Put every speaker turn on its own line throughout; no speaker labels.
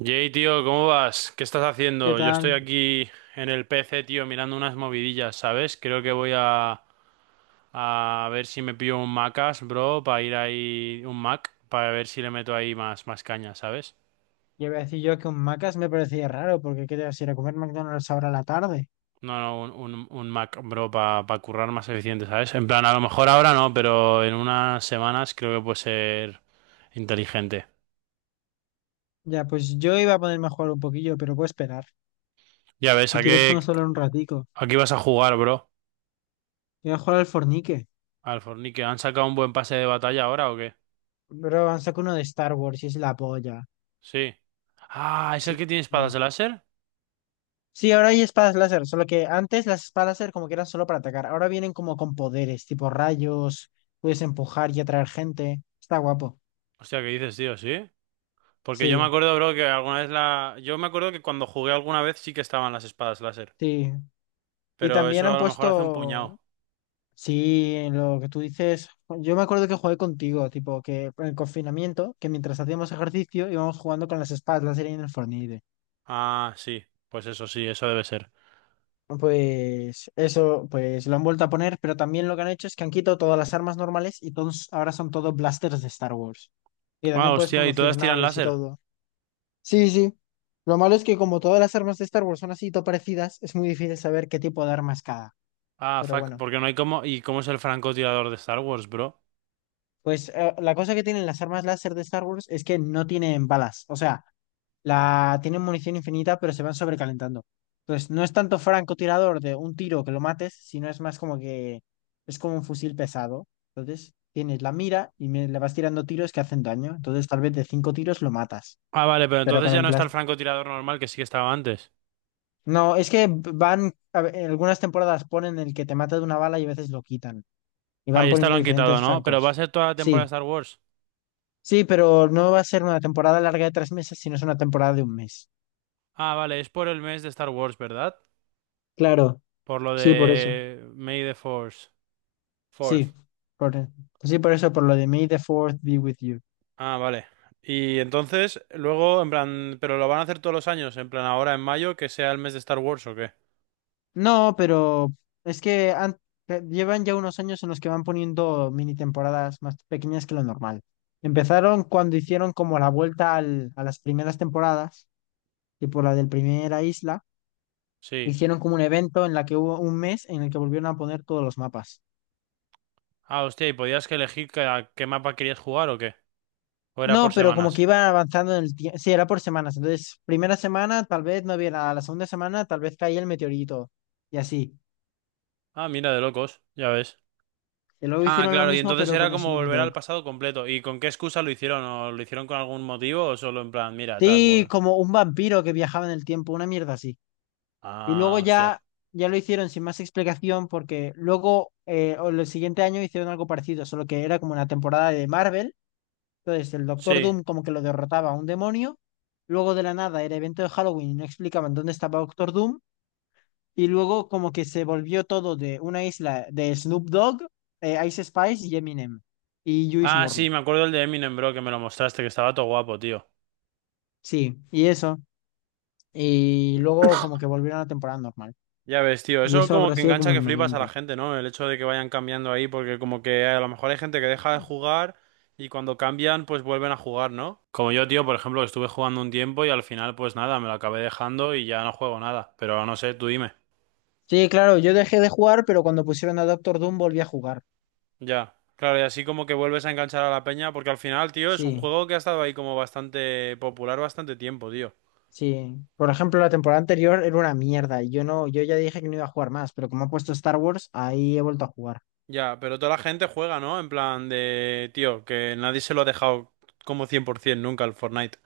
Jay, tío, ¿cómo vas? ¿Qué estás
¿Qué
haciendo? Yo estoy
tal?
aquí en el PC, tío, mirando unas movidillas, ¿sabes? Creo que voy a ver si me pillo un Macas, bro, para ir ahí, un Mac, para ver si le meto ahí más, más caña, ¿sabes?
Ya iba a decir yo que un Macas me parecía raro, porque qué te vas a ir a comer McDonald's ahora a la tarde.
No, no, un Mac, bro, para currar más eficiente, ¿sabes? En plan, a lo mejor ahora no, pero en unas semanas creo que puede ser inteligente.
Ya, pues yo iba a ponerme a jugar un poquillo, pero puedo esperar.
Ya ves,
Si
¿a
quieres
qué,
podemos hablar un ratico.
a qué vas a jugar, bro?
Voy a jugar al Fornique.
Al Fornique, ¿han sacado un buen pase de batalla ahora o qué?
Bro, han sacado uno de Star Wars y es la polla.
Sí. Ah, ¿es el
Sí,
que tiene espadas de
ya.
láser?
Sí, ahora hay espadas láser, solo que antes las espadas láser como que eran solo para atacar. Ahora vienen como con poderes, tipo rayos, puedes empujar y atraer gente. Está guapo.
Hostia, ¿qué dices, tío? ¿Sí? Porque yo me
Sí,
acuerdo, bro, que alguna vez la... Yo me acuerdo que cuando jugué alguna vez sí que estaban las espadas láser.
sí. Y
Pero
también
eso
han
a lo mejor hace un
puesto
puñado.
Sí, en lo que tú dices, yo me acuerdo que jugué contigo, tipo que en el confinamiento, que mientras hacíamos ejercicio íbamos jugando con las espadas láser y en el Fortnite.
Ah, sí. Pues eso sí, eso debe ser.
Pues eso, pues lo han vuelto a poner, pero también lo que han hecho es que han quitado todas las armas normales y todos, ahora son todos blasters de Star Wars. Y
Ah,
también puedes
hostia, ¿y
conducir
todas tiran
naves y
láser?
todo. Sí, sí. Lo malo es que como todas las armas de Star Wars son así todo parecidas, es muy difícil saber qué tipo de arma es cada.
Ah,
Pero
fuck,
bueno,
porque no hay como... ¿Y cómo es el francotirador de Star Wars, bro?
pues la cosa que tienen las armas láser de Star Wars es que no tienen balas. O sea, la tienen munición infinita, pero se van sobrecalentando. Entonces, no es tanto francotirador de un tiro que lo mates, sino es más como que es como un fusil pesado. Entonces, tienes la mira y le vas tirando tiros que hacen daño. Entonces, tal vez de cinco tiros lo matas.
Ah, vale, pero
Pero
entonces
con
ya
el
no está el
plástico.
francotirador normal que sí que estaba antes.
No, es que van, a ver, en algunas temporadas ponen el que te mata de una bala y a veces lo quitan. Y
Ah,
van
y esta lo
poniendo
han quitado,
diferentes
¿no? Pero va a
francos.
ser toda la temporada de
Sí,
Star Wars.
sí, pero no va a ser una temporada larga de 3 meses, sino es una temporada de un mes.
Ah, vale, es por el mes de Star Wars, ¿verdad?
Claro,
Por lo
sí, por eso.
de May the Force. Fourth.
Sí, por, e, sí, por eso, por lo de May the Fourth be with you.
Ah, vale. Y entonces, luego, en plan, ¿pero lo van a hacer todos los años? En plan, ahora en mayo, ¿que sea el mes de Star Wars o qué?
No, pero es que llevan ya unos años en los que van poniendo mini temporadas más pequeñas que lo normal. Empezaron cuando hicieron como la vuelta a las primeras temporadas, tipo la del Primera Isla,
Sí.
hicieron como un evento en la que hubo un mes en el que volvieron a poner todos los mapas.
Ah, hostia, ¿y podías que elegir que- a qué mapa querías jugar o qué? ¿O era por
No, pero como que
semanas?
iban avanzando en el tiempo. Sí, era por semanas. Entonces, primera semana tal vez no había nada, la segunda semana tal vez caía el meteorito y así.
Ah, mira, de locos, ya ves.
Y luego
Ah,
hicieron lo
claro, y
mismo,
entonces
pero
era
con
como
Snoop
volver
Dogg.
al pasado completo. ¿Y con qué excusa lo hicieron? ¿O lo hicieron con algún motivo o solo en plan, mira, tal,
Sí,
vol-
como un vampiro que viajaba en el tiempo, una mierda así. Y luego
Ah, hostia.
ya, ya lo hicieron sin más explicación, porque luego, o el siguiente año hicieron algo parecido, solo que era como una temporada de Marvel. Entonces, el Doctor
Sí.
Doom como que lo derrotaba a un demonio. Luego de la nada era evento de Halloween y no explicaban dónde estaba Doctor Doom. Y luego como que se volvió todo de una isla de Snoop Dogg, Ice Spice y Eminem y Juice
Ah,
WRLD.
sí, me acuerdo el de Eminem, bro, que me lo mostraste, que estaba todo guapo, tío.
Sí, y eso. Y luego como que volvieron a temporada normal.
Ya ves, tío,
Y
eso
eso
como
habrá
que
sido
engancha
como
que
en
flipas a la
noviembre.
gente, ¿no? El hecho de que vayan cambiando ahí, porque como que a lo mejor hay gente que deja de jugar y cuando cambian, pues vuelven a jugar, ¿no? Como yo, tío, por ejemplo, que estuve jugando un tiempo y al final, pues nada, me lo acabé dejando y ya no juego nada. Pero no sé, tú dime.
Sí, claro, yo dejé de jugar, pero cuando pusieron a Doctor Doom volví a jugar.
Ya, claro, y así como que vuelves a enganchar a la peña, porque al final, tío, es un
Sí,
juego que ha estado ahí como bastante popular bastante tiempo, tío.
sí. Por ejemplo, la temporada anterior era una mierda y yo no, yo ya dije que no iba a jugar más, pero como ha puesto Star Wars, ahí he vuelto a jugar.
Ya, pero toda la gente juega, ¿no? En plan de, tío, que nadie se lo ha dejado como 100% nunca al Fortnite.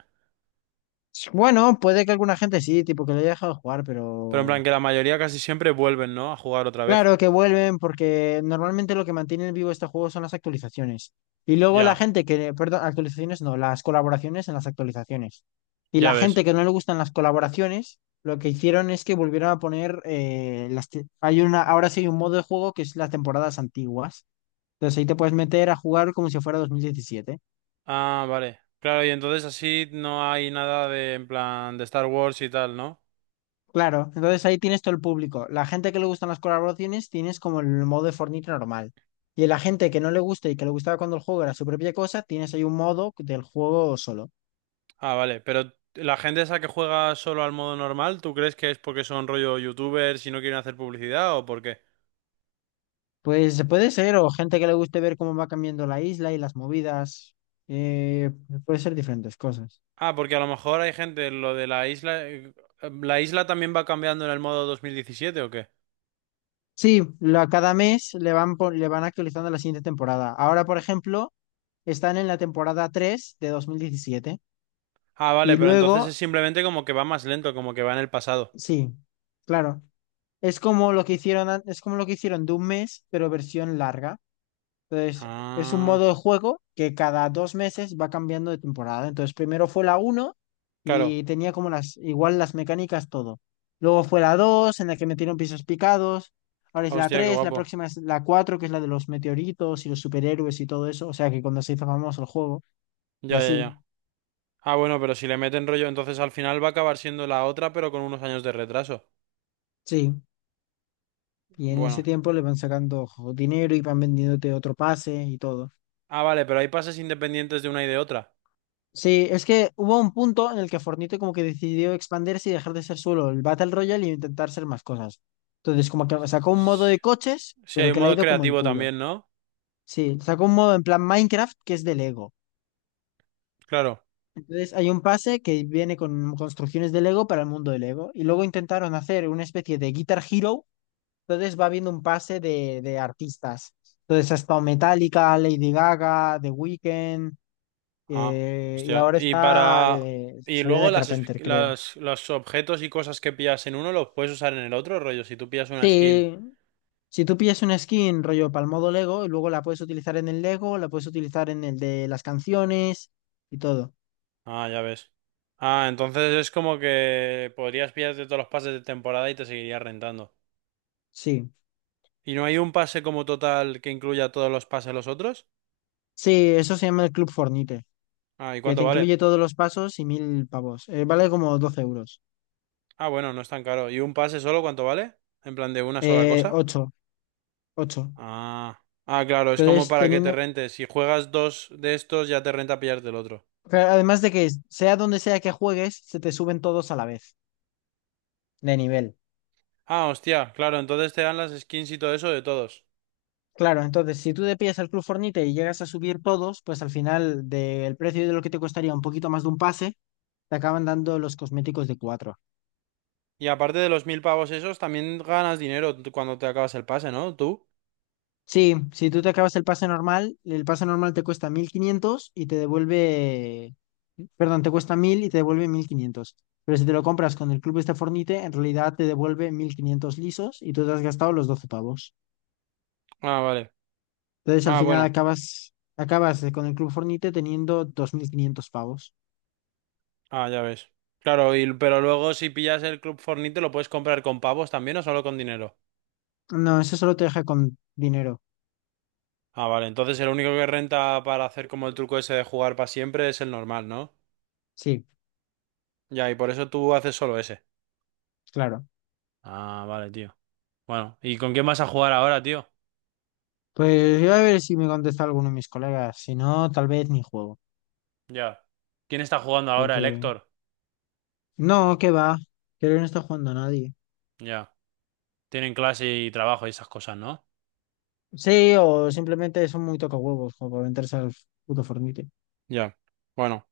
Bueno, puede que alguna gente sí, tipo que lo haya dejado de jugar,
Pero en plan
pero.
que la mayoría casi siempre vuelven, ¿no? A jugar otra vez.
Claro que vuelven porque normalmente lo que mantiene vivo este juego son las actualizaciones. Y luego la
Ya,
gente que, perdón, actualizaciones no, las colaboraciones en las actualizaciones. Y
ya
la
ves.
gente que no le gustan las colaboraciones, lo que hicieron es que volvieron a poner hay una, ahora sí hay un modo de juego que es las temporadas antiguas. Entonces ahí te puedes meter a jugar como si fuera 2017.
Ah, vale. Claro, y entonces así no hay nada de, en plan, de Star Wars y tal, ¿no?
Claro, entonces ahí tienes todo el público. La gente que le gustan las colaboraciones tienes como el modo de Fortnite normal. Y la gente que no le gusta y que le gustaba cuando el juego era su propia cosa, tienes ahí un modo del juego solo.
Ah, vale. Pero la gente esa que juega solo al modo normal, ¿tú crees que es porque son rollo youtubers y no quieren hacer publicidad o por qué?
Pues puede ser, o gente que le guste ver cómo va cambiando la isla y las movidas. eh, Puede ser diferentes cosas.
Ah, porque a lo mejor hay gente, lo de la isla... ¿La isla también va cambiando en el modo 2017 o qué?
Sí, cada mes le van, le van actualizando la siguiente temporada. Ahora, por ejemplo, están en la temporada 3 de 2017.
Ah, vale,
Y
pero entonces es
luego,
simplemente como que va más lento, como que va en el pasado.
sí, claro. Es como lo que hicieron de un mes, pero versión larga. Entonces, es un
Ah,
modo de juego que cada 2 meses va cambiando de temporada. Entonces, primero fue la uno
claro.
y tenía como las, igual las mecánicas, todo. Luego fue la 2 en la que metieron pisos picados. Ahora es la
Hostia, qué
tres, la
guapo.
próxima es la cuatro, que es la de los meteoritos y los superhéroes y todo eso. O sea que cuando se hizo famoso el juego, y
Ya, ya,
así,
ya. Ah, bueno, pero si le meten rollo, entonces al final va a acabar siendo la otra, pero con unos años de retraso.
sí. Y en ese
Bueno.
tiempo le van sacando dinero y van vendiéndote otro pase y todo.
Ah, vale, pero hay pases independientes de una y de otra.
Sí, es que hubo un punto en el que Fortnite como que decidió expandirse y dejar de ser solo el Battle Royale y intentar ser más cosas. Entonces, como que sacó un modo
S-
de coches,
Sí, hay
pero
un
que le ha
modo
ido como el
creativo
culo.
también, ¿no?
Sí, sacó un modo en plan Minecraft que es de Lego.
Claro.
Entonces, hay un pase que viene con construcciones de Lego para el mundo de Lego. Y luego intentaron hacer una especie de Guitar Hero. Entonces, va habiendo un pase de artistas. Entonces, ha estado Metallica, Lady Gaga, The Weeknd.
Ah,
Y
hostia.
ahora
Y
está
para... Y
Sabrina
luego
Carpenter, creo.
los objetos y cosas que pillas en uno los puedes usar en el otro, rollo, si tú pillas una skin.
Sí, si tú pillas una skin rollo para el modo Lego y luego la puedes utilizar en el Lego, la puedes utilizar en el de las canciones y todo.
Ah, ya ves. Ah, entonces es como que podrías pillarte todos los pases de temporada y te seguirías rentando.
Sí,
¿Y no hay un pase como total que incluya todos los pases de los otros?
sí, eso se llama el Club Fornite,
Ah, ¿y
que te
cuánto vale?
incluye todos los pasos y 1.000 pavos. Vale como 12 euros.
Ah, bueno, no es tan caro. ¿Y un pase solo cuánto vale? En plan de una sola
Eh,
cosa.
ocho. 8.
Ah. Ah, claro, es como
Entonces,
para que te
teniendo,
rentes. Si juegas dos de estos, ya te renta pillarte el otro.
claro, además de que sea donde sea que juegues, se te suben todos a la vez de nivel.
Ah, hostia, claro, entonces te dan las skins y todo eso de todos.
Claro, entonces si tú te pillas el Club Fornite y llegas a subir todos, pues al final del precio de lo que te costaría un poquito más de un pase te acaban dando los cosméticos de 4.
Y aparte de los mil pavos esos, también ganas dinero tú cuando te acabas el pase, ¿no? ¿Tú?
Sí, si tú te acabas el pase normal te cuesta 1.500 y te devuelve, perdón, te cuesta 1.000 y te devuelve 1.500. Pero si te lo compras con el Club este Fornite, en realidad te devuelve 1.500 lisos y tú te has gastado los 12 pavos.
Ah, vale.
Entonces al
Ah,
final
bueno.
acabas con el Club Fornite teniendo 2.500 pavos.
Ah, ya ves. Claro, y, pero luego si pillas el Club Fortnite, ¿lo puedes comprar con pavos también o solo con dinero?
No, eso solo te deja con dinero.
Ah, vale, entonces el único que renta para hacer como el truco ese de jugar para siempre es el normal, ¿no?
Sí,
Ya, y por eso tú haces solo ese.
claro.
Ah, vale, tío. Bueno, ¿y con quién vas a jugar ahora, tío?
Pues voy a ver si me contesta alguno de mis colegas. Si no, tal vez ni juego.
Ya. ¿Quién está jugando ahora, el
Porque
Héctor?
No, que va. Creo que no está jugando a nadie.
Ya. Tienen clase y trabajo y esas cosas, ¿no?
Sí, o simplemente son muy tocahuevos como para meterse al puto Fornite.
Ya. Bueno,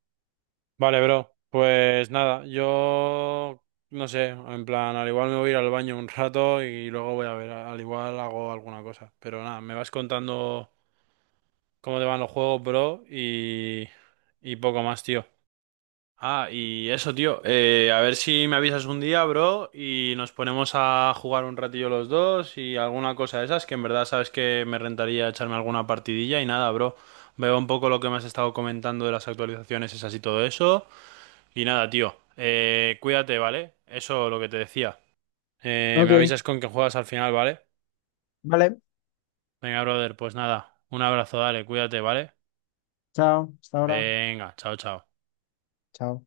vale, bro. Pues nada, yo no sé, en plan, al igual me voy a ir al baño un rato y luego voy a ver, al igual hago alguna cosa. Pero nada, me vas contando cómo te van los juegos, bro, y poco más, tío. Ah, y eso, tío. A ver si me avisas un día, bro, y nos ponemos a jugar un ratillo los dos y alguna cosa de esas, que en verdad sabes que me rentaría echarme alguna partidilla y nada, bro. Veo un poco lo que me has estado comentando de las actualizaciones esas y todo eso. Y nada, tío. Cuídate, ¿vale? Eso lo que te decía. Me
Ok,
avisas con que juegas al final, ¿vale?
vale.
Venga, brother, pues nada. Un abrazo, dale, cuídate, ¿vale?
Chao. Hasta ahora.
Venga, chao, chao.
Chao.